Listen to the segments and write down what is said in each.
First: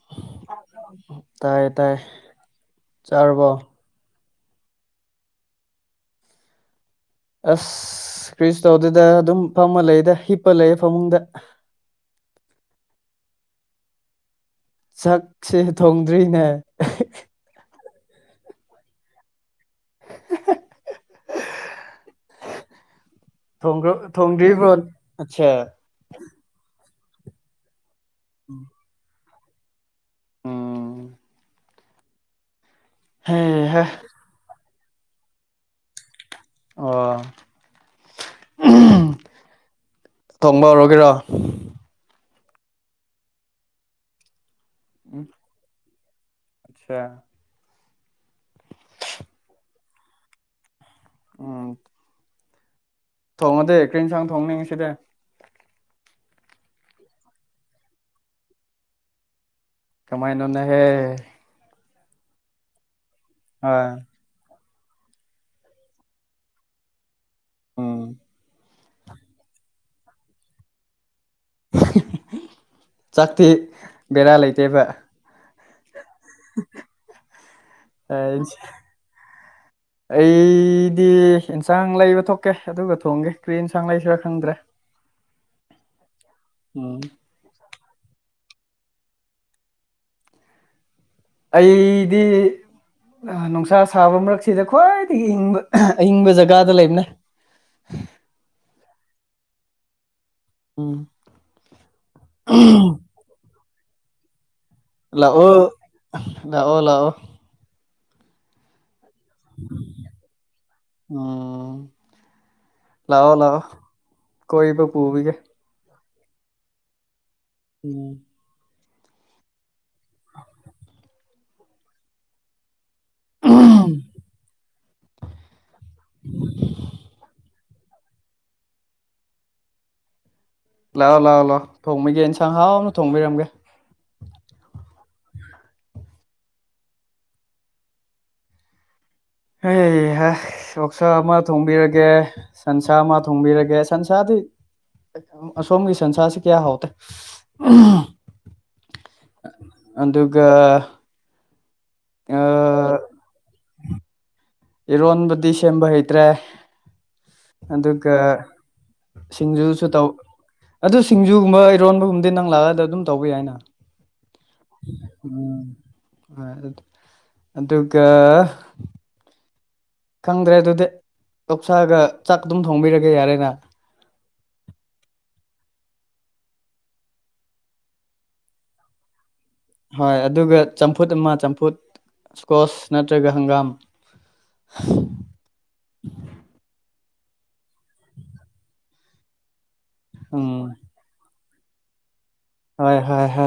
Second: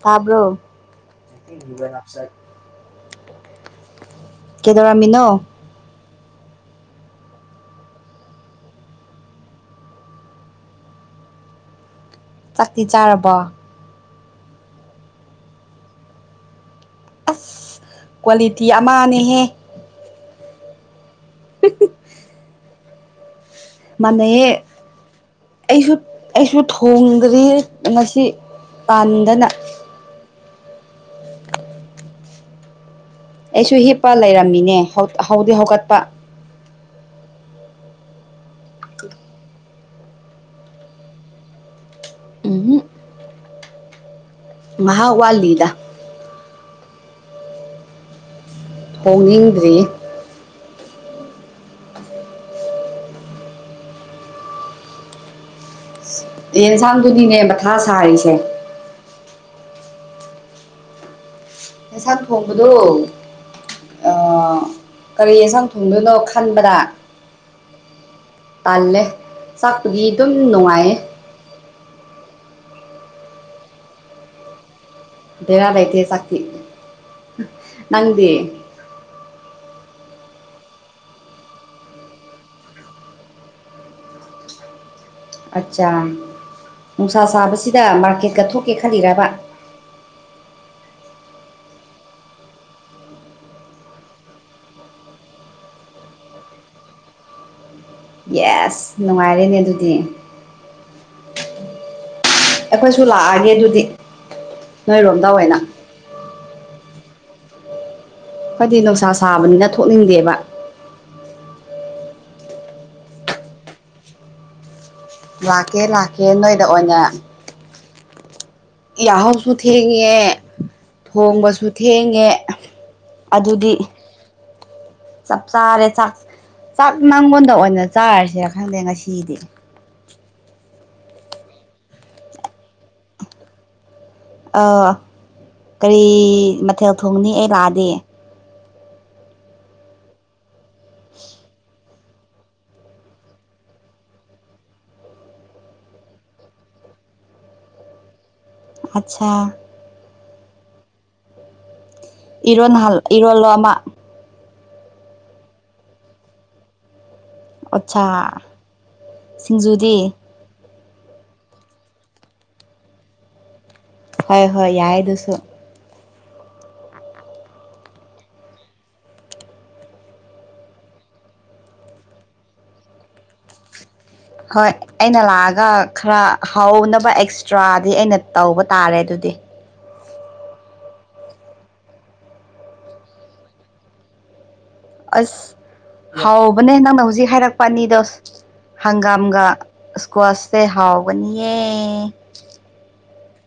ꯊꯥꯕ꯭ꯔꯣ ꯇꯥꯏꯌꯦ ꯇꯥꯏꯌꯦ ꯆꯥꯔꯕꯣ [unintelligible] ꯀꯩꯗꯧꯔꯝꯃꯤꯅꯣ ꯑꯁ ꯀ꯭ꯔꯤꯁꯨ ꯇꯧꯗꯦꯗ ꯑꯗꯨꯝ ꯐꯝꯃ ꯂꯩꯗ ꯍꯤꯞꯄ ꯂꯩꯌꯦ ꯐꯃꯨꯡꯗ [inaudible] ꯆꯥꯛꯇꯤ ꯆꯥꯔꯕꯣ ꯆꯥꯛꯁꯦ ꯊꯣꯡꯗ꯭ꯔꯤꯅꯦ ꯑꯁ ꯀ꯭ꯋꯥꯂꯤꯇꯤ ꯑꯃꯅꯦꯍꯦ [unintelligible] [unintelligible] ꯊꯣꯡꯈ꯭ꯔꯣ ꯃꯥꯟꯅꯩꯌꯦ ꯊꯣꯡꯗ꯭ꯔꯤꯕ꯭ꯔꯣ ꯑꯠꯁꯥ ꯑꯩꯁꯨ ꯑꯩꯁꯨ ꯊꯣ ꯊꯣꯡꯗ꯭ꯔꯤꯌꯦ ꯉꯁꯤ ꯄꯥꯟꯗꯅ ꯎꯝ ꯍꯦ ꯑꯩꯁꯨ ꯍꯦ ꯍꯤꯞꯄ ꯂꯩꯔꯝꯃꯤꯅꯦ ꯍꯧ ꯍꯧꯗꯤ ꯍꯧꯒꯠꯄ ꯑꯣ ꯎꯝ [unintelligible] ꯊꯣꯡꯕ ꯍꯧꯔꯒꯦꯔꯣ ꯎꯝ ꯍꯨꯝ ꯉꯍꯥꯛ ꯎꯝ ꯋꯥꯠ ꯂꯤꯗ [unintelligible] ꯊꯣꯡꯅꯤꯡꯗ꯭ꯔꯤꯌꯦ ꯎꯝ ꯊꯣꯡꯉꯗꯤ ꯀ꯭ꯔꯤ ꯏꯟꯁꯥꯡ ꯊꯣꯡꯅꯤ ꯉꯁꯤꯗꯤ ꯌꯦꯟꯁꯥꯡꯗꯨꯅꯤꯅꯦ ꯃꯊꯥ ꯁꯥꯔꯤꯁꯦ ꯀꯃꯥꯏꯅꯣꯅꯍꯦ ꯌꯦꯟꯁꯥꯡ ꯊꯣꯡꯕꯗꯣ ꯑꯥ ꯀꯔꯤ ꯌꯦꯟꯖꯥꯡ ꯊꯣꯡꯗꯨꯏꯅꯣ ꯈꯟꯕꯗ ꯎꯝ ꯇꯜꯂꯦ ꯆꯥꯛ [unintelligible] ꯑꯗꯨꯝ ꯅꯨꯡꯉꯥꯏꯌꯦ [unintelligible] ꯆꯥꯛꯇꯤ ꯕꯦꯔꯥ ꯂꯩꯇꯦꯕ ꯕꯦꯔ ꯂꯩꯇꯦ ꯆꯥꯛꯇꯤ ꯅꯪꯗꯤ ꯑꯩꯗꯤ ꯑꯦꯟꯁꯥꯡ ꯂꯩꯕ ꯊꯣꯛꯀꯦ ꯑꯗꯨꯒ ꯊꯣꯡꯒꯦ ꯀ꯭ꯔꯤ ꯑꯦꯟꯁꯥꯡ ꯂꯩꯁꯤꯔ ꯈꯪꯗ꯭ꯔꯦ ꯑꯆꯥ ꯎꯝ ꯅꯨꯡꯁꯥ ꯁꯕꯁꯤ ꯗ ꯃꯥꯔꯀꯦꯠꯀ ꯊꯣꯛꯀꯦ ꯈꯜꯂꯤꯔꯕ ꯑꯩꯗꯤ ꯑ ꯅꯨꯡꯁꯥ ꯁꯥꯕ ꯃꯔꯛꯁꯤꯗ ꯈ꯭ꯋꯥꯏꯗꯒꯤ ꯏꯪꯕ ꯑꯏꯪꯕ ꯖꯒꯥꯗ ꯂꯩꯕꯅꯦ ꯌꯦꯁ ꯅꯨꯡꯉꯥꯏꯔꯦꯅꯦ ꯑꯗꯨꯗꯤ ꯎꯝ ꯑꯩꯈꯣꯏꯁꯨ ꯂꯥꯛꯑꯅꯤ ꯑꯗꯨꯗꯤ [unintelligible] ꯑꯣꯏꯅ ꯂꯥꯛꯑꯣ ꯂꯥꯛꯑꯣ ꯂꯥꯛꯑꯣ ꯑꯈꯣꯏꯗꯤ ꯅꯨꯡꯁꯥ ꯁꯥꯕꯅꯤꯅ ꯊꯣꯛꯅꯤꯡꯗꯦꯕ ꯎꯝ ꯂꯥꯛꯑꯣ ꯂꯥꯛꯑꯣ ꯀꯣꯏꯕ ꯄꯨꯕꯤꯒꯦ ꯂꯥꯛꯀꯦ ꯂꯥꯛꯀꯦ ꯅꯣꯏꯗ ꯑꯣꯏꯅ ꯎꯝ ꯌꯥꯍꯧꯁꯨ ꯊꯦꯡꯉꯦ ꯊꯣꯡꯕꯁꯨ ꯊꯦꯡꯉꯦ ꯑꯗꯨꯗꯤ ꯆꯞ ꯆꯥꯔꯦ ꯆꯥꯛ ꯆꯥꯛ ꯅꯪꯉꯣꯟꯗ ꯑꯣꯏꯅ ꯆꯥꯔꯁꯤꯔ ꯈꯪꯗꯦ ꯉꯁꯤꯗꯤ ꯂꯥꯛꯑꯣ ꯂꯥꯛꯑꯣ ꯂꯥꯛꯑꯣ ꯊꯣꯡꯕꯤꯒꯦ ꯏꯟꯁꯥꯡ ꯍꯥꯎꯅ ꯊꯣꯡꯕꯤꯔꯝꯒꯦ ꯑꯥ ꯀꯔꯤ ꯃꯊꯦꯜ ꯊꯣꯡꯅꯤ ꯑꯩ ꯂꯥꯛꯑꯗꯤ ꯍꯩ ꯍꯥ ꯑꯣꯛꯁꯥ ꯑꯃ ꯊꯣꯡꯕꯤꯔꯒꯦ ꯁꯟꯁꯥ ꯑꯃ ꯊꯣꯡꯕꯤꯔꯒꯦ ꯁꯟꯁꯥꯗꯤ ꯑꯁꯣꯝꯒꯤ ꯁꯟꯁꯥꯁꯤ ꯀꯌꯥ ꯍꯥꯎꯇꯦ ꯑꯆꯥ ꯒ ꯏꯔꯣꯜ ꯍꯟ ꯏꯔꯣꯜꯂꯣ ꯑꯃ ꯏꯔꯣꯟꯕꯗꯤ ꯁꯦꯝꯕ ꯍꯩꯇ꯭ꯔꯦ ꯑꯠꯁꯥ ꯑꯗꯨꯒ ꯁꯤꯡꯖꯨꯁꯨ ꯇꯧ ꯁꯤꯡꯖꯨꯗꯤ ꯑꯗꯨ ꯁꯤꯡꯖꯨꯒꯨꯝꯕ ꯏꯔꯣꯟꯕꯒꯨꯝꯕꯗꯤ ꯅꯪ ꯂꯥꯛꯑꯗ ꯑꯗꯨꯝ ꯇꯧꯕ ꯌꯥꯏꯅ ꯍꯣꯏ ꯍꯣꯏ ꯌꯥꯏ ꯑꯗꯨꯁꯨ ꯍ ꯑꯗꯨꯒ ꯈꯪꯗ꯭ꯔꯦ ꯑꯗꯨꯗꯤ ꯑꯣꯛꯁꯥꯒ ꯆꯥꯛ ꯑꯗꯨꯝ ꯊꯣꯡꯕꯤꯔꯒꯦ ꯌꯥꯔꯦꯅ ꯍꯣꯏ ꯑꯩꯅ ꯂꯥꯛꯑꯒ ꯈꯔ ꯍꯥꯎꯅꯕ ꯑꯦꯛꯁꯇ꯭ꯔꯥꯗꯤ ꯑꯩꯅ ꯇꯧꯕ ꯇꯥꯔꯦ ꯑꯗꯨꯗꯤ ꯍꯣꯏ ꯑꯗꯨꯒ ꯆꯝꯐꯨꯠ ꯑꯃ ꯆꯝꯐꯨꯠ ꯏꯁꯀꯣꯁ ꯅꯠꯇ꯭ꯔꯒ ꯍꯪꯒꯥꯝ ꯑꯁ ꯍꯥꯎꯕꯅꯦ ꯅꯪꯅ ꯍꯧꯖꯤꯛ ꯍꯥꯏꯔꯛꯄ ꯑꯅꯤꯗꯣ ꯍꯪꯒꯥꯝꯒ ꯏꯁꯀꯣꯠꯁꯦ ꯎꯝ ꯍꯥꯎꯕꯅꯤꯌꯦ ꯍꯣꯏ ꯍꯣꯏ ꯍꯣꯏ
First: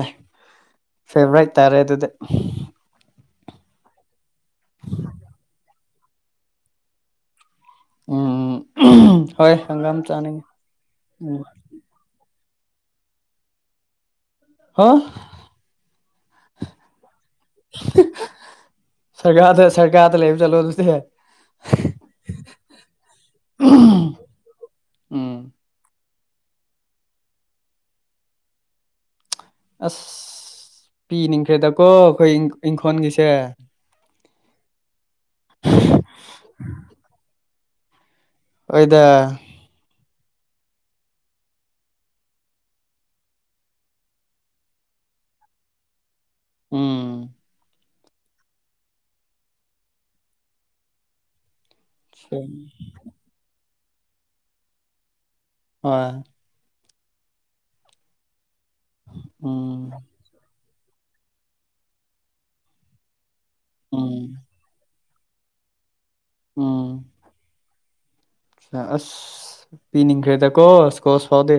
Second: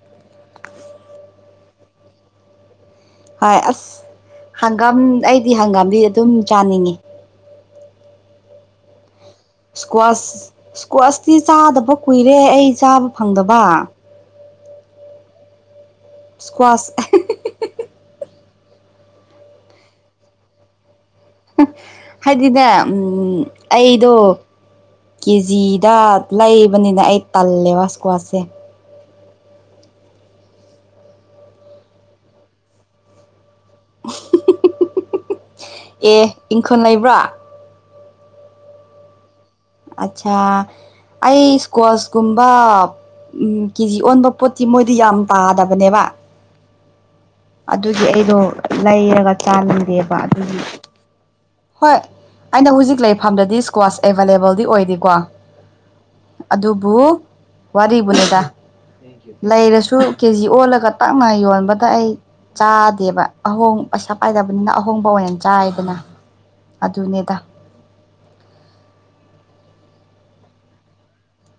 ꯐꯦꯚꯔꯥꯏꯠ ꯇꯥꯔꯦ ꯑꯗꯨꯗꯤ ꯍꯣꯏ ꯑꯁ ꯍꯪꯒꯥꯝ ꯑꯩꯗꯤ ꯍꯪꯒꯥꯝꯗꯤ ꯑꯗꯨꯝ ꯆꯥꯅꯤꯡꯉꯤ ꯑꯨꯝ [inaudible] ꯏꯁꯀ꯭ꯋꯥꯁ ꯏꯁꯀ꯭ꯋꯥꯁꯇꯤ ꯆꯥꯗꯕ ꯀꯨꯏꯔꯦ ꯑꯩ ꯆꯥꯕ ꯐꯪꯗꯕ ꯍꯥ ꯏꯁ꯭ꯀ꯭ꯣꯠꯁ ꯁꯔꯀꯥꯗ ꯁꯔꯀꯥꯗ ꯂꯩꯕ ꯆꯂꯣ ꯑꯗꯨꯗꯤ ꯍꯥꯏꯗꯤꯅꯦ ꯎꯝ ꯑꯩꯗꯣ ꯎꯝ ꯀꯦꯖꯤꯗ ꯂꯩꯕꯅꯤꯅ ꯑꯩ ꯇꯜꯂꯦꯕ ꯏꯁꯀ꯭ꯋꯥꯠꯁꯦ ꯑꯁ ꯄꯤꯅꯤꯡꯈ꯭ꯔꯦꯗꯀꯣ ꯑꯩꯈꯣꯏ ꯏꯪꯈꯣꯟꯒꯤꯁꯦ [inaudible] ꯑꯦ ꯏꯪꯈꯣꯟꯜ ꯂꯩꯕ꯭ꯔꯣ ꯍꯣꯏꯗ ꯑꯠꯆꯥꯥ ꯑꯩ ꯏꯁꯀꯁꯀꯨꯝꯕ ꯎꯝ ꯀꯦꯖꯤ ꯑꯣꯟꯕ ꯄꯣꯠꯇꯤ ꯃꯣꯏꯗꯤ ꯌꯥꯝ ꯄꯥꯗꯕꯅꯦꯕ ꯎꯝ ꯑꯗꯨꯒꯤ ꯑꯩꯗꯣ ꯂꯩꯔꯒ ꯆꯥꯅꯤꯡꯗꯦꯕ ꯑꯗꯨꯒꯤ ꯍꯣꯏ ꯑꯩꯅ ꯍꯣꯏ ꯍꯧꯖꯤꯛ ꯂꯩꯐꯝꯗꯗꯤ ꯏꯁꯀ꯭ꯋꯥꯁ ꯑꯦꯕꯥꯏꯂꯦꯕꯜꯗꯤ ꯑꯣꯏꯗꯦꯀꯣ ꯍꯣꯏ ꯕꯨ ꯋꯥꯔꯤꯕꯨꯅꯤꯗ ꯎꯝ ꯂꯩꯔꯁꯨ ꯀꯦꯖꯤꯑꯣꯜꯒ ꯒꯇꯥꯡꯅ ꯌꯣꯟꯕꯗ ꯑꯩ ꯆꯥꯗꯦꯕ ꯑꯍꯣꯡ ꯄꯩꯁꯥ ꯎꯝ ꯄꯥꯏꯗꯕꯅꯤꯅ ꯑꯍꯣꯡ ꯑꯍꯣꯡꯕ ꯑꯣꯏꯅ ꯆꯥꯏꯗꯅ ꯎꯝ ꯑꯗꯨꯅꯦꯗ ꯑꯁ ꯄꯤꯅꯤꯡꯈ꯭ꯔꯦꯗ ꯀꯣꯁ ꯀꯣꯁ ꯐꯥꯎꯗꯤ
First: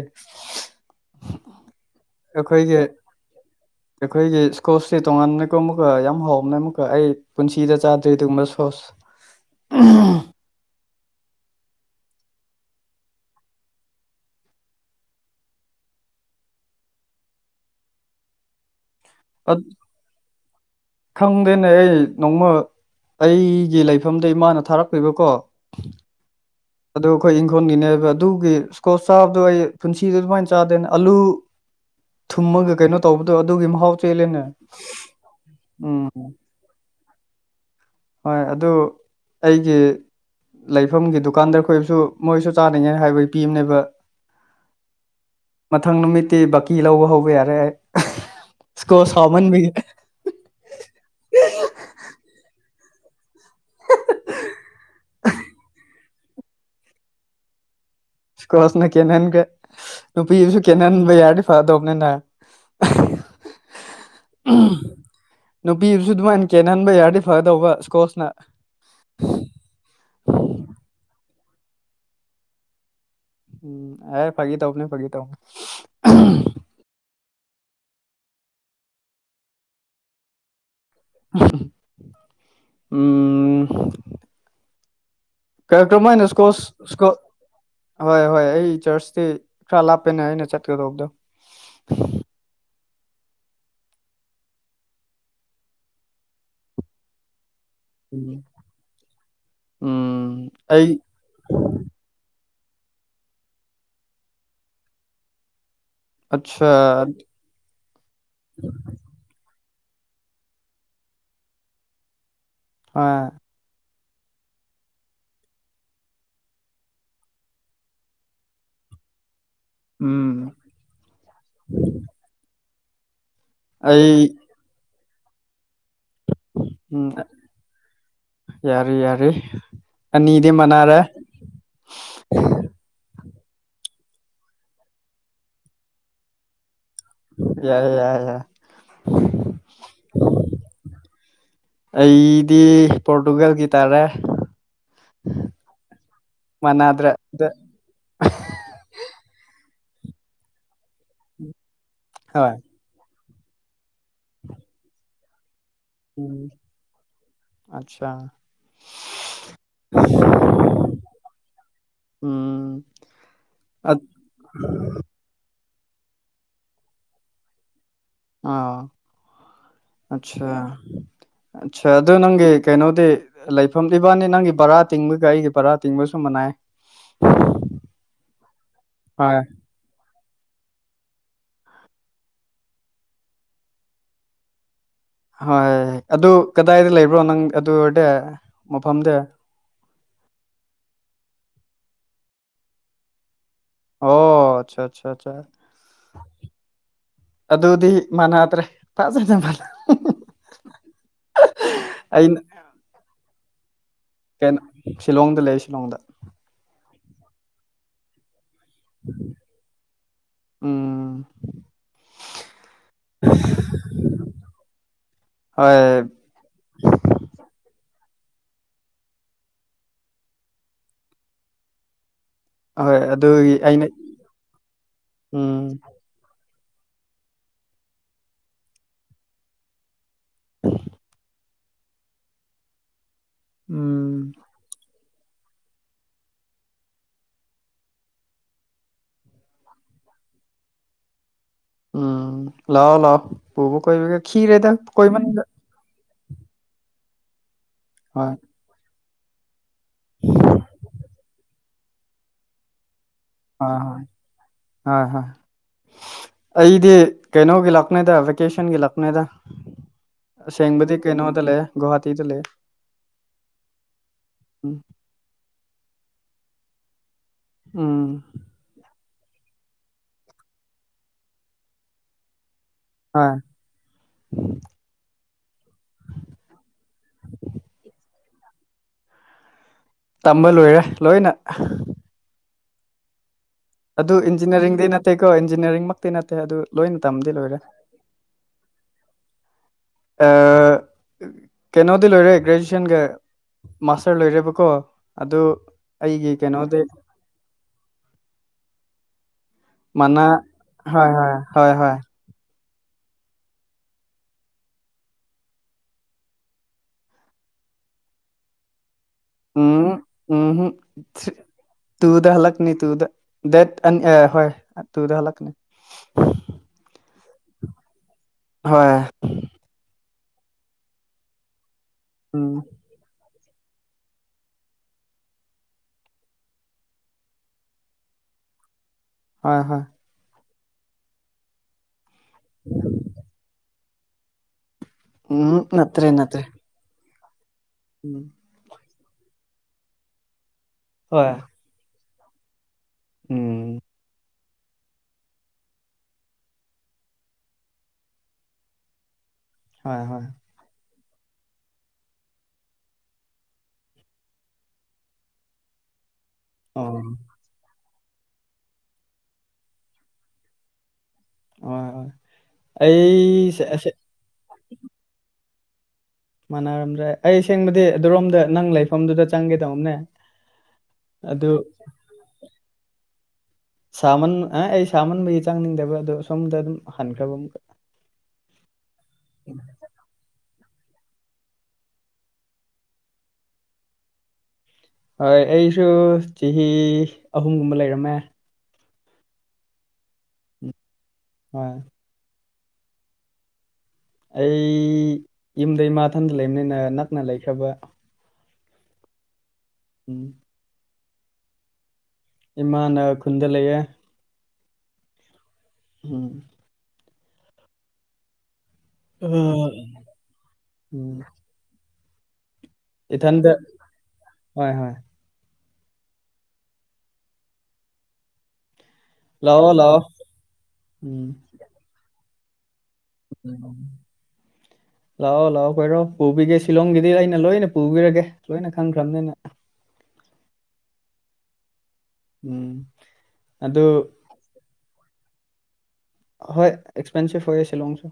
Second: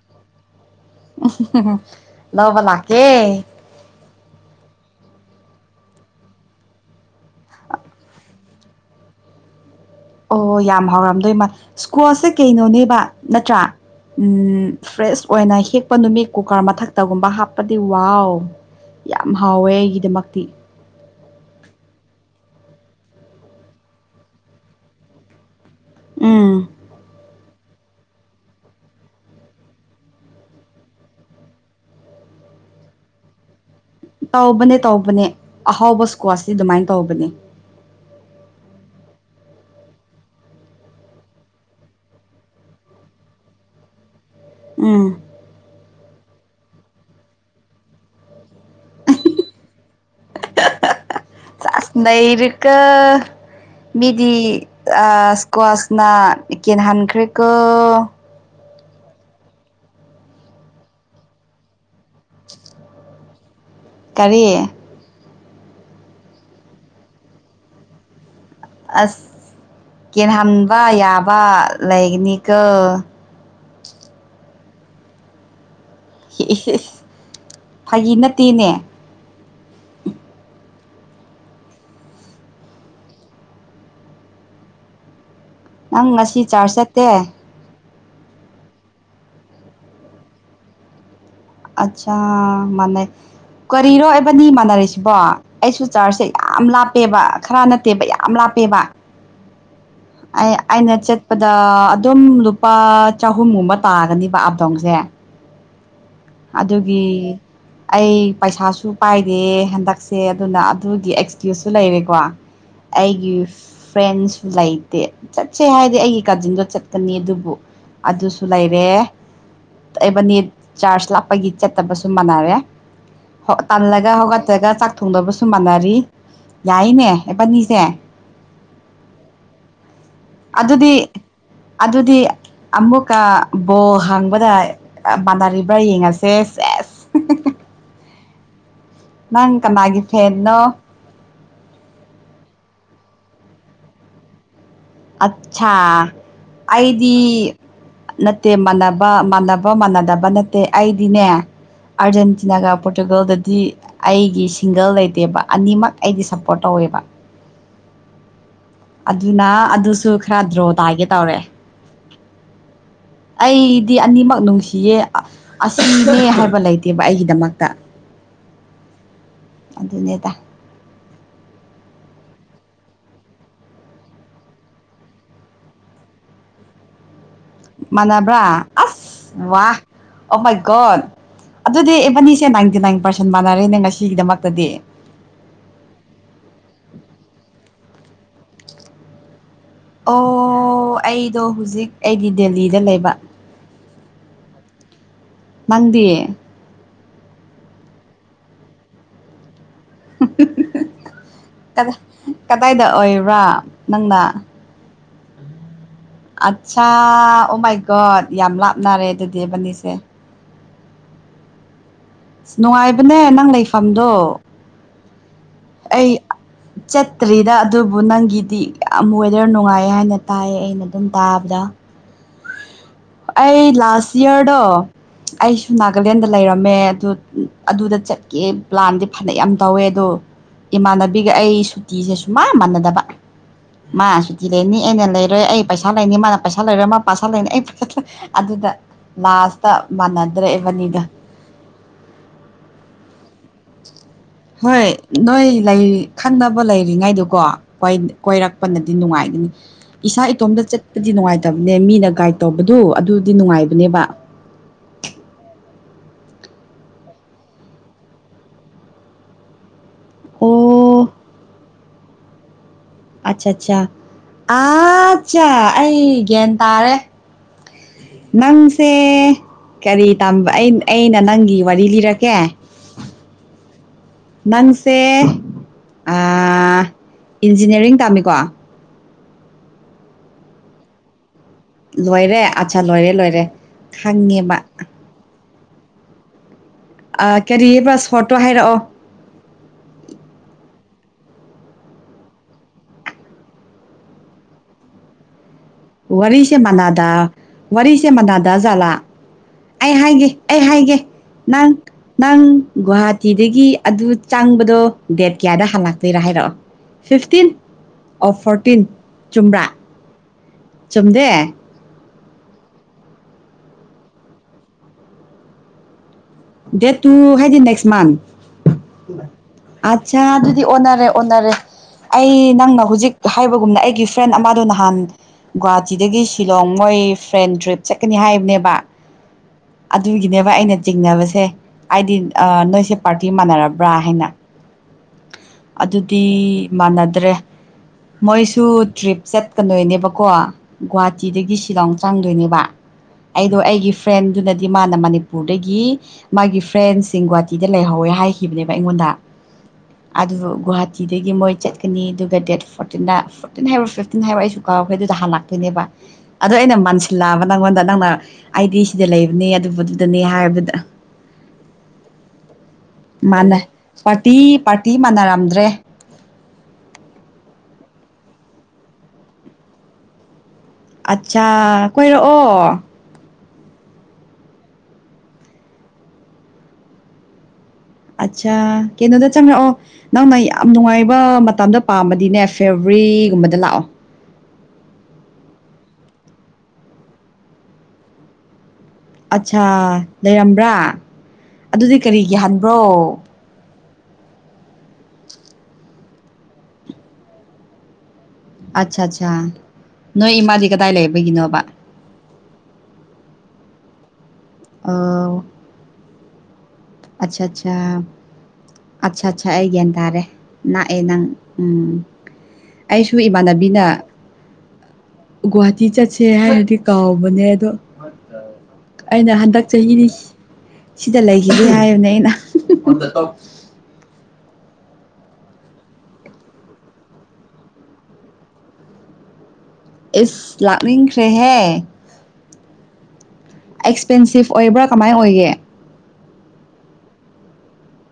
ꯂꯧꯕ ꯑꯩꯈꯣꯏꯒꯤ ꯂꯥꯛꯀꯦ ꯑꯩꯈꯣꯏꯒꯤ ꯏꯁꯀꯣꯁꯁꯤ ꯇꯣꯉꯥꯟꯅ ꯊꯣꯡꯕꯀꯣ ꯌꯥꯝ ꯍꯥꯎꯕꯅꯦ ꯑꯃꯨꯛꯀ ꯑꯩ ꯄꯨꯟꯁꯤꯗ ꯆꯥꯗ꯭ꯔꯤ ꯑꯗꯨꯒꯨꯝꯕ ꯁꯣꯁ ꯑꯣ ꯌꯥꯝ ꯍꯥꯎꯔꯝꯗꯣꯏ ꯃꯥ ꯁ꯭ꯀꯣꯁꯦ ꯀꯩꯅꯣꯅꯦꯕ ꯅꯠꯇ꯭ꯔꯥ ꯎꯃ ꯐ꯭ꯔꯦꯁ ꯑꯣꯏꯅ ꯍꯦꯛꯄ ꯅꯨꯃꯤꯠ ꯀꯨꯀꯔ ꯃꯊꯛꯇꯒꯨꯝꯕ ꯍꯥꯞꯄꯗꯤ ꯋꯥꯎ ꯌꯥꯝ ꯍꯥꯎꯋꯦ ꯑꯩꯒꯤꯗꯃꯛꯇꯤ ꯈꯪꯗꯦꯅꯦ ꯑꯩ ꯅꯣꯡꯃ ꯑꯩꯒꯤ ꯂꯩꯐꯝꯗ ꯏꯃꯥꯅ ꯊꯥꯔꯛꯇꯩꯕꯀꯣ ꯎꯝ ꯑꯗꯣ ꯑꯩꯈꯣꯏ ꯏꯈꯣꯟꯒꯤꯅꯦꯕ ꯑꯗꯨꯒꯤ ꯏ꯭ꯁꯀꯣꯁ ꯆꯥꯕꯗꯣ ꯑꯩ ꯄꯨꯟꯁꯤꯗ ꯑꯗꯨꯃꯥꯏꯟ ꯆꯥꯗꯦꯅ ꯑꯂꯨ ꯊꯨꯝꯃꯒ ꯀꯩꯅꯣ ꯇꯧꯕꯗꯣ ꯑꯗꯨꯒꯤ ꯃꯍꯥꯎ ꯆꯦꯜꯂꯦꯅꯦ ꯇꯧꯕꯅꯦ ꯇꯧꯕꯅꯦ ꯑꯍꯥꯎꯕ ꯎꯝ ꯏꯁꯀ꯭ꯋꯥꯗꯤ ꯑꯗꯨꯃꯥꯏ ꯇꯧꯕꯅꯦ ꯍꯣꯏ ꯑꯗꯨ ꯑꯩꯒꯤ ꯂꯩꯐꯝꯒꯤ ꯗꯨꯀꯥꯟꯗ ꯑꯩꯈꯣꯏꯁꯨ ꯃꯣꯏꯁꯨ ꯆꯥꯅꯤꯡꯉꯥꯏꯅ ꯍꯥꯏꯕꯩ ꯄꯤꯕꯅꯦꯕ ꯎꯝ ꯃꯊꯪ ꯅꯨꯃꯤꯠꯇꯤ ꯕꯥꯀꯤ ꯂꯧꯕ ꯍꯧꯕ ꯌꯥꯔꯦ ꯏ꯭ꯁꯀꯣꯁ ꯍꯥꯎꯃꯟꯕꯒꯤ ꯗ ꯃꯤꯗꯤ ꯑꯥ ꯏ꯭ꯁꯀ꯭ꯋꯥꯁꯅ ꯏꯀꯦꯟ ꯍꯥꯟꯈ꯭ꯔꯦꯀꯣ ꯀ꯭ꯔꯣꯁꯅ ꯀꯦꯟꯍꯟꯒ꯭ꯔꯦ ꯅꯨꯄꯤꯕꯨꯁꯨ ꯀꯦꯍꯟꯕ ꯌꯥꯔꯗꯤ ꯐꯗꯧꯅꯤꯅꯦ [unintelligible] ꯀꯔꯤ ꯅꯨꯄꯤꯕꯨꯁꯨ ꯑꯗꯨꯃꯥꯏꯅ ꯀꯦꯟꯍꯟꯕ ꯌꯥꯔꯗꯤ ꯐꯒꯗꯧꯕ ꯁ꯭ꯀꯣꯁꯅ ꯑ꯭ꯁ ꯀꯦꯟꯍꯟꯕ ꯌꯥꯕ ꯂꯩꯒꯅꯤꯀꯣ ꯎꯝ ꯑꯦ ꯐꯥꯒꯤ ꯇꯧꯕꯅꯦ ꯐꯥꯒꯤ ꯇꯧ ꯏꯁ ꯏꯁ ꯐꯥꯒꯤ ꯅꯠꯇꯦꯅꯦ ꯎꯝ ꯅꯪ ꯀ꯭ꯔꯗꯨꯃꯥꯏꯅ ꯉꯁꯤ ꯁ꯭ꯀꯣꯁ ꯆꯥꯔꯖ ꯆꯠꯇꯦ ꯁꯀꯣꯠ ꯍꯣꯏ ꯍꯣꯏ ꯑꯩ ꯆ꯭ꯔꯁꯇꯤ ꯈꯔ ꯂꯥꯞꯄꯦꯅꯦ ꯑꯩꯅ ꯆꯠꯀꯗꯧꯗꯣ ꯑꯆꯥ ꯃꯅ ꯀꯔꯤꯔꯣ ꯑꯦꯕꯥꯅꯤ ꯃꯥꯟꯅꯔꯤꯁꯤꯕꯣ ꯑꯩꯁꯨ ꯆꯥꯔꯁꯁꯦ ꯌꯥꯝ ꯂꯥꯞꯄꯦꯕ ꯈꯔ ꯅꯠꯇꯦꯕ ꯌꯥꯝ ꯎꯝ ꯂꯥꯞꯄꯦꯕ ꯑꯩ ꯑꯩꯅ ꯆꯠꯄꯗ ꯑꯗꯨꯝ ꯂꯨꯞ ꯂꯨꯄꯥ ꯆꯍꯨꯝꯒꯨꯝꯕ ꯇꯥꯒꯅꯤꯕ ꯑꯞ ꯗꯥꯎꯟꯁꯦ ꯑꯠꯆꯥ ꯑꯗꯨꯒꯤ ꯑꯩ ꯄꯩꯁꯥꯁꯨ ꯄꯥꯏꯗꯦ ꯍꯟ ꯇꯛꯁꯦ ꯑꯗꯨꯅ ꯑꯗꯨꯒꯤ ꯑꯦꯛꯁꯀ꯭ꯌꯨꯁꯁꯨ ꯂꯩꯔꯦꯀꯣ ꯍꯣꯏ ꯑꯩꯒꯤ ꯐ꯭ꯔꯦꯟꯁꯨ ꯂꯩꯇꯦ ꯆꯠꯁꯦ ꯍꯥꯏꯗꯤ ꯑꯩꯒꯤ ꯀꯥꯖꯤꯟꯗꯣ ꯆꯠꯀꯅꯤ ꯑꯗꯨꯕꯨ ꯑꯗꯨꯁꯨ ꯂꯩꯔꯦ ꯎꯝ ꯑꯩꯕꯥꯅꯤ ꯆꯥꯔꯖ ꯂꯥꯞꯄꯒꯤ ꯆꯠꯇꯕꯁꯨ ꯃꯥꯟꯅꯔꯦ ꯍꯣ ꯇꯟꯂꯒ ꯑꯩ ꯍꯧꯒꯠꯇꯔꯒ ꯆꯥꯛ ꯊꯣꯡꯗꯕꯁꯨ ꯃꯥꯟꯅ ꯔꯤ ꯎꯝ ꯌꯥꯏꯅꯦ ꯑꯦꯕꯅꯤꯁꯦ ꯌꯥꯔꯦ ꯌꯥꯔꯦ ꯑꯅꯤꯗꯤ ꯑꯗꯨꯗꯤ ꯃꯅꯥꯔꯦ ꯑꯗꯨꯗꯤ ꯑꯃꯨꯛꯀ ꯕꯣ ꯍꯥꯡꯕꯗ ꯑꯥ ꯃꯥꯟꯅꯔꯤꯕ꯭ꯔ ꯌꯦꯡꯉꯁꯦ ꯁꯦꯁ ꯌꯥꯏ ꯌꯥꯏ ꯌꯥꯏ ꯅꯪ ꯀꯅꯥꯒꯤ ꯐꯦꯟꯅꯣ ꯑꯩꯗꯤ ꯄꯣꯔꯇꯨꯒꯜꯒꯤ ꯇꯥꯔꯦ ꯑꯠꯁꯥ ꯃꯅꯥꯗ꯭ꯔꯦ ꯑꯩꯗꯤ ꯑꯗ ꯅꯠꯇꯦ ꯃꯥꯟꯅꯕ ꯃꯥꯟꯅ ꯕ ꯃꯥꯟꯅꯗꯕ ꯅꯠꯇꯦ ꯑꯩꯗꯤꯅꯦ ꯍꯣꯏ ꯑꯥꯔꯖꯦꯟꯇꯤꯅꯥꯒ ꯄꯣꯔꯇꯨꯒꯜꯗ ꯗꯤ ꯑꯩꯒꯤ ꯁꯤꯡꯒꯜ ꯂꯩꯇꯦꯕ ꯑꯅꯤꯃꯛ ꯑꯩꯗꯤ ꯁꯞꯄꯣꯔꯠ ꯇꯧꯋꯦꯕ ꯑꯠꯁꯥ ꯑꯗꯨꯅ ꯑꯗꯨꯁꯨ ꯈ꯭ꯔ ꯗ꯭ꯔꯣ ꯇꯥꯒꯦ ꯇꯧꯔꯦ ꯎꯝ ꯑꯩꯗꯤ ꯑꯥ ꯑꯅꯤꯃꯛ ꯅꯨꯡꯁꯤꯌꯦ ꯑ꯭ꯁ ꯑꯁꯤꯅꯦ ꯍꯥꯏꯕ ꯂꯩꯇꯦꯕ ꯑꯩꯒꯤꯗꯃꯛꯇ ꯑ ꯑꯗꯨꯅꯦꯗ ꯑꯠꯁꯥ ꯑꯠꯆꯥ ꯑꯗꯨ ꯅꯪꯒꯤ ꯀꯩꯅꯣꯗꯤ ꯂꯩꯐꯝ ꯏꯕꯥꯅꯤ ꯅꯪꯒꯤ ꯕꯔꯥ ꯇꯤꯡꯕꯒ ꯑꯩꯒꯤ ꯕꯔꯥ ꯇꯤꯡꯕꯁꯨ ꯃꯟꯅꯩ [inaudible] ꯃꯥꯟꯅꯕ꯭ꯔꯥ ꯑꯁ ꯍꯣꯏ ꯋꯥ ꯑꯣ ꯃꯥꯏ ꯒꯣꯠ ꯑꯗꯨꯗꯤ ꯑꯦꯕꯅꯤꯁꯦ ꯅꯥꯏꯟꯇꯤ ꯅꯥꯏꯟ ꯄꯥꯔꯁꯦꯟ ꯃꯥꯟꯅꯔꯦꯅꯦ ꯉꯁꯤꯒꯤꯗꯃꯛꯇꯗꯤ ꯍꯣꯏ ꯑꯗꯨ ꯀꯗꯥꯏꯗ ꯂꯩꯕ꯭ꯔꯣ ꯅꯪ ꯑꯗꯨ ꯑꯣꯏꯔꯗꯤ ꯃꯐꯝꯗꯤ ꯑꯣ ꯑꯩꯗꯣ ꯍꯧꯖꯤꯛ ꯑꯩꯒꯤ ꯗꯦꯜꯂꯤꯗ ꯂꯩꯕ ꯑꯣ ꯑꯆꯥ ꯑꯆꯥ ꯅꯪꯗꯤ ꯑꯗꯨꯗꯤ ꯃꯥꯟꯅꯗ꯭ꯔꯦ ꯐꯥꯖꯅ ꯃꯥꯟꯅ ꯀꯗ ꯑꯩꯅ ꯀꯗꯥꯏꯗ ꯑꯣꯏꯕ꯭ꯔꯥ ꯅꯪꯅ ꯀꯩꯅꯣ ꯁꯤꯂꯣꯡꯗ ꯂꯩ ꯁꯤꯂꯣꯡꯗ ꯑꯠꯆꯥꯥ ꯑꯣ ꯃꯥꯏ ꯒꯣꯠ ꯌꯥꯝ ꯂꯥꯞꯅꯔꯦ ꯑꯗꯨꯗꯤ ꯑꯦꯕꯅꯤꯁꯦ ꯎꯝ ꯑꯁ ꯅꯨꯡꯉꯥꯏꯕꯅꯦ ꯅꯪ ꯂꯩꯐꯝꯗꯣ ꯍꯣꯏ ꯑꯩ ꯆꯠꯇ꯭ꯔꯤꯗ ꯑꯗꯨ ꯑꯣ ꯅꯪꯒꯤꯗꯤ ꯌꯥꯝ ꯋꯦꯗꯔ ꯅꯨꯡꯉꯥꯏ ꯍꯥꯏꯅ ꯇꯥꯏꯑ ꯑꯩꯅ ꯑꯗꯨꯝ ꯇꯥꯕꯗ ꯍꯣꯏ ꯑꯗꯨꯒꯤ ꯑꯩ ꯑꯩꯅ ꯂꯥꯁ ꯌꯌꯥꯔꯗꯣ ꯎꯝ ꯑꯩꯁꯨ ꯅꯥꯒꯥꯂꯦꯟꯗ ꯂꯩꯔꯝ ꯃꯦ ꯑꯗꯨ ꯑꯗꯨꯗ ꯆꯠꯀꯦ ꯄ꯭ꯂꯥꯟꯗꯤ ꯐꯅ ꯌꯥꯝ ꯇꯧꯋꯦ ꯑꯗꯣ ꯏꯃꯥꯟꯅꯕꯤꯒ ꯑꯩ ꯁꯨꯇꯤꯁꯦ ꯁꯨꯡ ꯃꯥ ꯃꯥꯟꯅꯗꯕ ꯃꯥ ꯎꯝ ꯁꯨꯇꯤ ꯂꯩꯅꯤ ꯑꯩꯅ ꯂꯩꯔꯣꯏ ꯑꯩ ꯄꯩꯁꯥ ꯂꯩꯅꯤ ꯃꯥꯅ ꯄꯩꯁꯥ ꯂꯩꯔꯣꯏ ꯃꯥ ꯄꯁꯥ ꯂꯩꯅ ꯑꯩ ꯐꯠꯇ꯭ꯔꯦ ꯑꯗꯨꯗ ꯂꯥꯁꯇ ꯃꯥꯟꯅꯗ꯭ꯔꯦ ꯏꯕꯥꯟꯅꯤꯗꯣ ꯎꯝ ꯂꯑꯣ ꯂꯑꯣ ꯄꯕꯨ ꯀꯣꯏꯕꯒ ꯈꯤꯔꯦꯗ ꯍꯣꯏ ꯀꯣꯏ ꯃꯟ ꯅꯣꯏ ꯂꯩ ꯈꯪꯅꯕ ꯂꯩꯔꯤꯉꯩꯗꯨꯀꯣ ꯀꯣꯏ ꯍꯣꯏ ꯀꯣꯏꯔꯛꯄꯅꯗꯤ ꯅꯨꯡꯉꯥꯏꯒꯅꯤ ꯏꯁꯥ ꯏꯇꯣꯝꯇ ꯆꯠꯄꯗꯤ ꯅꯨꯡꯉꯥꯏꯇꯕꯅꯦ ꯃꯤꯅ ꯒꯥꯏꯠ ꯇꯧꯕꯗꯨ ꯑꯗꯨꯗꯤ ꯍꯣꯏ ꯍꯣꯏ ꯅꯨꯡꯉꯥꯏꯕꯅꯦꯕ ꯍꯣꯏ ꯍꯣꯏ ꯑꯩꯗꯤ ꯀꯩꯅꯣꯒꯤ ꯂꯥꯛꯄꯅꯤꯗ ꯚꯦꯀꯦꯁꯟꯒꯤ ꯂꯥꯛꯄꯅꯤꯗ ꯑꯣ ꯑꯁꯦꯡꯕꯗꯤ ꯀꯩꯅꯣꯗ ꯂꯩꯌꯦꯣ ꯒꯋꯥꯍꯥꯇꯤꯗ ꯂꯩ ꯑꯠꯆꯥꯆꯥ ꯑꯥ ꯆꯥ ꯑꯩ ꯒ꯭ꯌꯥꯟ ꯇꯥꯔꯦ ꯎꯝ ꯅꯪꯁꯦ ꯑꯦ ꯀꯔꯤ ꯇꯝꯕ ꯑꯩ ꯑꯩꯅ ꯅꯪꯒꯤ ꯋꯥꯔꯤ ꯂꯤꯔꯛꯀꯦ ꯍꯣꯏ ꯅꯪꯁꯦ ꯑ ꯏꯟꯖꯤꯅꯤꯌꯥꯔꯤꯡ ꯇꯝꯃꯤꯀꯣ ꯇꯝꯕ ꯂꯣꯏꯔꯦ ꯂꯣꯏꯅ ꯂꯣꯏꯔꯦ ꯑꯠꯆꯥ ꯂꯣꯏꯔꯦ ꯂꯣꯏꯔꯦ ꯑꯗꯨ ꯈꯪꯉꯦꯕ ꯏꯟꯖꯤꯅꯤꯌꯥꯔꯤꯡꯗꯤ ꯅꯠꯇꯦꯀꯣ ꯏꯟꯖꯤꯅꯤꯌꯥꯔꯤꯡꯃꯛꯇꯤ ꯅꯠꯇꯦ ꯑꯗꯨ ꯂꯣꯏꯅ ꯇꯝꯗꯤ ꯑꯥ ꯂꯣꯏꯔꯦ ꯀꯔꯤ ꯕꯁ ꯣꯠꯇꯣ ꯍꯥꯏꯔꯛꯑꯣ ꯑ ꯀꯩꯅꯣꯗꯤ ꯂꯣꯏꯔꯦ ꯒ꯭ꯔꯦꯖꯨꯌꯦꯁꯟꯒ ꯃꯥꯁꯇꯔ ꯂꯣꯏꯔꯦꯕꯀꯣ ꯑꯗꯨ ꯑꯩꯒꯤ ꯋꯥꯔꯤꯔꯤꯁꯦ ꯀꯩꯅꯣꯗꯤ ꯃꯅꯥꯗꯥ ꯋꯥꯔꯤꯔꯤꯁꯦ ꯃꯅꯥꯗꯥꯖꯥꯠꯂ ꯑꯩ ꯃꯅꯥ ꯍꯥꯏꯒꯦ ꯑꯩ ꯍꯥꯏꯒꯦ ꯍꯣꯏ ꯍꯣꯏ ꯅꯪ ꯍꯣꯏ ꯍꯣꯏ ꯅꯪ ꯒꯨꯍꯥꯇꯤꯗꯒꯤ ꯑꯗꯨ ꯆꯪꯕꯗꯣ ꯗꯦꯠ ꯀꯌꯥꯗ ꯍꯜꯂꯇꯣꯏꯔꯥ ꯍꯥꯏꯔꯛꯑꯣ ꯐꯤꯐꯇꯤꯟ ꯑꯣꯔ ꯐꯣꯔꯇꯤꯟ ꯆꯨꯝꯕ꯭ꯔꯥ ꯎꯝ ꯍꯨ ꯆꯨꯝꯗꯦ ꯇꯨꯗ ꯍꯂꯛꯅꯤ ꯇꯨꯗ ꯗꯦꯠ ꯑꯅ ꯑ ꯍꯣꯏ ꯇꯨꯗ ꯍꯜꯂꯛꯀꯅꯤ ꯗꯦꯠ ꯇꯨ ꯍꯥꯏꯗꯤ ꯅꯦꯛꯁ ꯃꯟ ꯍꯣꯏ ꯁꯦ ꯑꯗꯨꯗꯤ ꯑꯣꯟꯅꯔꯦ ꯑꯣꯟꯅꯔꯦ ꯎꯝ ꯑꯩ ꯅꯪꯅ ꯍꯧꯖꯤꯛ ꯍꯥꯏꯕꯒꯨꯝꯅ ꯑꯩꯒꯤ ꯐ꯭ꯔꯦꯟ ꯑꯃꯗꯣ ꯅꯍꯥꯟ ꯒꯨꯍꯥꯇꯤꯗꯒꯤ ꯁꯤꯂꯣꯡ ꯃꯣꯏ ꯐ꯭ꯔꯦꯟ ꯇ꯭ꯔꯤꯞ ꯆꯠꯀꯅꯤ ꯍꯥꯏꯕꯅꯦꯕ ꯍꯣꯏ ꯍꯣꯏ ꯑꯗꯨꯒꯤꯅꯦꯕ ꯑꯩꯅ ꯆꯤꯡꯅꯕꯁꯦ ꯁꯦ ꯑꯩꯗꯤ ꯑꯥ ꯅꯣꯏꯁꯦ ꯄꯥꯔꯇꯤ ꯃꯥꯟꯅꯔꯕ꯭ꯔꯥ ꯍꯥꯏꯅ ꯎꯝ ꯅꯠꯇ꯭ꯔꯦ ꯑꯗꯨꯗꯤ ꯅꯠꯇ꯭ꯔꯦ ꯃꯥꯟꯅꯗꯦ ꯠꯇ꯭ꯔꯦ ꯎꯝ ꯃꯣꯏꯁꯨ ꯇ꯭ꯔꯤꯞ ꯆꯠꯀꯗꯣꯏ ꯅꯦꯕꯀꯣ ꯍꯣꯏ ꯒꯨꯍꯥꯇꯤꯗꯒꯤ ꯁꯤꯂꯣꯡ ꯆꯪꯗꯣꯏꯅꯦꯕ ꯑꯩꯗꯣ ꯎꯝ ꯑꯩꯒꯤ ꯐ꯭ꯔꯦꯟꯗꯨꯅꯗꯤ ꯗꯤ ꯃꯥꯅ ꯃꯅꯤꯄꯨꯔꯗꯒꯤ ꯃꯥꯒꯤ ꯐ꯭ꯔꯦꯟꯁꯤꯡ ꯒꯨꯍꯥꯇꯤꯗ ꯂꯩꯍꯧꯋꯦ ꯍꯥꯏꯈꯤꯕꯅꯦꯕ ꯑꯩꯉꯣꯟꯗ ꯍꯣꯏ ꯍꯣꯏ ꯑꯗꯨꯗ ꯒꯋꯥꯍꯥꯇꯤ ꯇꯤꯗꯒꯤ ꯃꯣꯏ ꯆꯠꯀꯅꯤ ꯑꯗꯨꯒ ꯗꯦꯠ ꯇꯤꯗꯒꯤ ꯃꯣꯏ ꯆꯠꯀꯅꯤ ꯗꯨꯒꯥ ꯗꯦꯠ ꯐꯣꯔꯇꯤꯟꯗ ꯐꯣꯔꯇꯤꯟ ꯍꯥꯏꯕꯣ ꯐꯤꯐꯇꯤꯟ ꯍꯥꯏꯕꯔꯣ ꯑꯩꯁꯨ ꯀꯥꯎꯔꯈꯦ ꯑꯗꯨꯗ ꯍꯥꯟꯂꯛꯇꯣꯏ ꯅꯦꯕ ꯂꯥꯛꯇꯣꯏꯅꯦꯕ ꯑꯗꯣ ꯑꯩꯅ ꯍꯣꯏ ꯃꯟꯁꯤꯜꯂꯛꯑꯕ ꯅꯪꯉꯣꯟꯗ ꯅꯪꯅ ꯑꯩꯗꯤ ꯁꯤꯗ ꯂꯩꯕꯅꯦ ꯑꯗꯨꯗꯨꯗꯅꯦ ꯍꯥꯏꯕꯗ ꯍꯣꯏ ꯃꯥꯅ ꯑꯩꯁꯦ ꯑꯁꯦ ꯐꯇꯤ ꯃꯥꯟꯅꯔꯝꯗ꯭ꯔꯦ ꯃꯥꯟꯅꯔꯝꯗ꯭ꯔꯦ ꯑꯩꯑꯁꯦꯡꯕꯗꯤ ꯑꯗꯨꯔꯣꯝꯗ ꯅꯪ ꯂꯩꯐꯝꯗꯨꯗ ꯆꯪꯒꯦꯗꯧꯅꯦ ꯑꯠꯆꯥ ꯀꯣꯏꯔꯛꯑꯣ ꯁꯥꯃꯟ ꯑꯩ ꯁꯥꯃꯟꯕꯒꯤ ꯆꯪꯅꯤꯡꯗꯕ ꯑꯗꯣ ꯁꯣꯝꯗ ꯑꯗꯨꯝ ꯍꯟꯈ꯭ꯔꯕ ꯑꯃꯨꯛ ꯑꯠꯆꯥ ꯀꯩꯅꯣꯗ ꯆꯪꯉꯛꯑꯣ ꯅꯪꯅ ꯌꯥꯝ ꯅꯨꯡꯉꯥꯏꯕ ꯃꯇꯝꯗ ꯄꯥꯝꯃꯗꯤꯅꯦ ꯐꯦꯕꯔꯤꯒꯨꯝꯕꯗ ꯂꯥꯛꯑꯣ ꯍꯣꯏ ꯑꯩꯁꯨ ꯆꯍꯤ ꯑꯍꯨꯝꯒꯨꯝꯕ ꯂꯩꯔꯝꯃꯦ ꯑꯠꯆꯥꯥ ꯂꯩꯔꯝꯕ꯭ꯔꯥ ꯍꯣꯏ ꯑꯗꯨꯗꯤ ꯀꯔꯤ ꯌꯥꯍꯟꯕ꯭ꯔꯣ ꯑꯩ ꯌꯨꯝꯗ ꯏꯃꯥ ꯏꯊꯟꯗ ꯂꯩꯕꯅꯤꯅ ꯅꯛꯅ ꯂꯩꯈ꯭ꯔꯕ ꯑꯠꯆꯥ ꯑꯆꯥ ꯎꯝ ꯅꯣꯏ ꯏꯃꯥꯗꯤ ꯀꯗꯥꯏ ꯂꯩꯕꯒꯤꯅꯣꯕ ꯏꯃꯥꯅ ꯈꯨꯟꯗ ꯂꯩꯌꯦꯦ ꯑꯣ ꯎꯝ ꯑꯆꯥ ꯑꯆꯥ ꯑꯠꯆꯥ ꯑ ꯑꯠꯆꯥꯥ ꯑꯩ ꯒ꯭ꯌꯥꯟ ꯇꯥꯔꯦ ꯂꯅꯥꯥꯛꯑꯦ ꯎꯝ ꯅꯪ ꯎꯝ ꯑꯩꯁꯨ ꯏꯊꯟꯗ ꯏꯃꯥꯟꯅꯕꯤꯅ ꯍꯣꯏ ꯍꯣꯏ ꯒꯨꯍꯥꯇꯤ ꯆꯠꯁꯦ ꯍꯥꯏꯔꯗꯤ ꯀꯥꯎꯕꯅꯦ ꯑꯗꯣ ꯑꯩꯅ ꯍꯟꯗꯛ ꯂꯥꯛꯑꯣ ꯂꯥꯛꯑꯣ ꯆꯍꯤꯅꯤ ꯁꯤꯗ ꯎꯝ ꯂꯩꯈꯤꯗꯦ ꯍꯥꯏꯕꯅꯦ ꯑꯩꯅ ꯍꯤꯍꯤꯍꯤ ꯎꯝ ꯂꯥꯛꯑꯣ ꯂꯥꯛꯑꯣ ꯀꯣꯏꯔꯣ ꯄꯨꯕꯤꯒꯦ ꯁꯤꯂꯣꯡꯒꯤꯗꯤ ꯑꯩꯅ ꯂꯣꯏꯅ ꯄꯨꯕꯤꯔꯒꯦ ꯂꯣꯏꯅ ꯈꯪꯈ꯭ꯔꯕꯅꯤꯅꯥ ꯏꯁ ꯂꯥꯛꯅꯤꯡꯈ꯭ꯔꯦꯍꯦ ꯎꯝ ꯑꯗꯨ ꯑꯦꯛꯁꯄꯦꯟꯁꯤꯞ ꯑꯣꯏꯕ꯭ꯔꯥ ꯀꯃꯥꯏꯅ ꯑꯣꯏꯒꯦ ꯍꯣꯏ ꯑꯦꯛꯁꯄꯦꯟꯁꯤꯚ ꯑꯣꯏ ꯌꯦ ꯁꯤꯂꯣꯡꯣꯡꯁꯨ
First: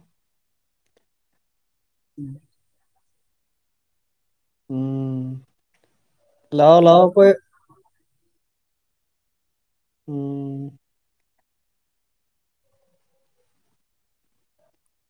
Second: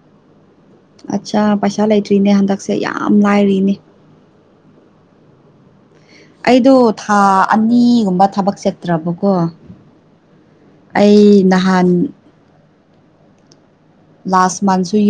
ꯑꯠꯆꯥ ꯄꯩꯁꯥ ꯂꯩꯇ꯭ꯔꯤꯅꯦ ꯍꯟꯗꯛꯁꯦ ꯌꯥꯝ ꯂꯥꯏꯔꯤꯅꯦ ꯎꯝ ꯑꯩꯗꯣ ꯂꯥꯛꯑꯣ ꯂꯥꯛꯑꯣ ꯊꯥ ꯑꯩꯈꯣꯏ ꯑꯅꯤꯒꯨꯝꯕ ꯊꯕꯛ ꯆꯠꯇ꯭ꯔꯕꯀꯣ ꯎꯝ ꯑꯩ ꯅꯍꯥꯟ ꯥꯂꯥꯁ ꯃꯊꯁꯨ ꯌꯝ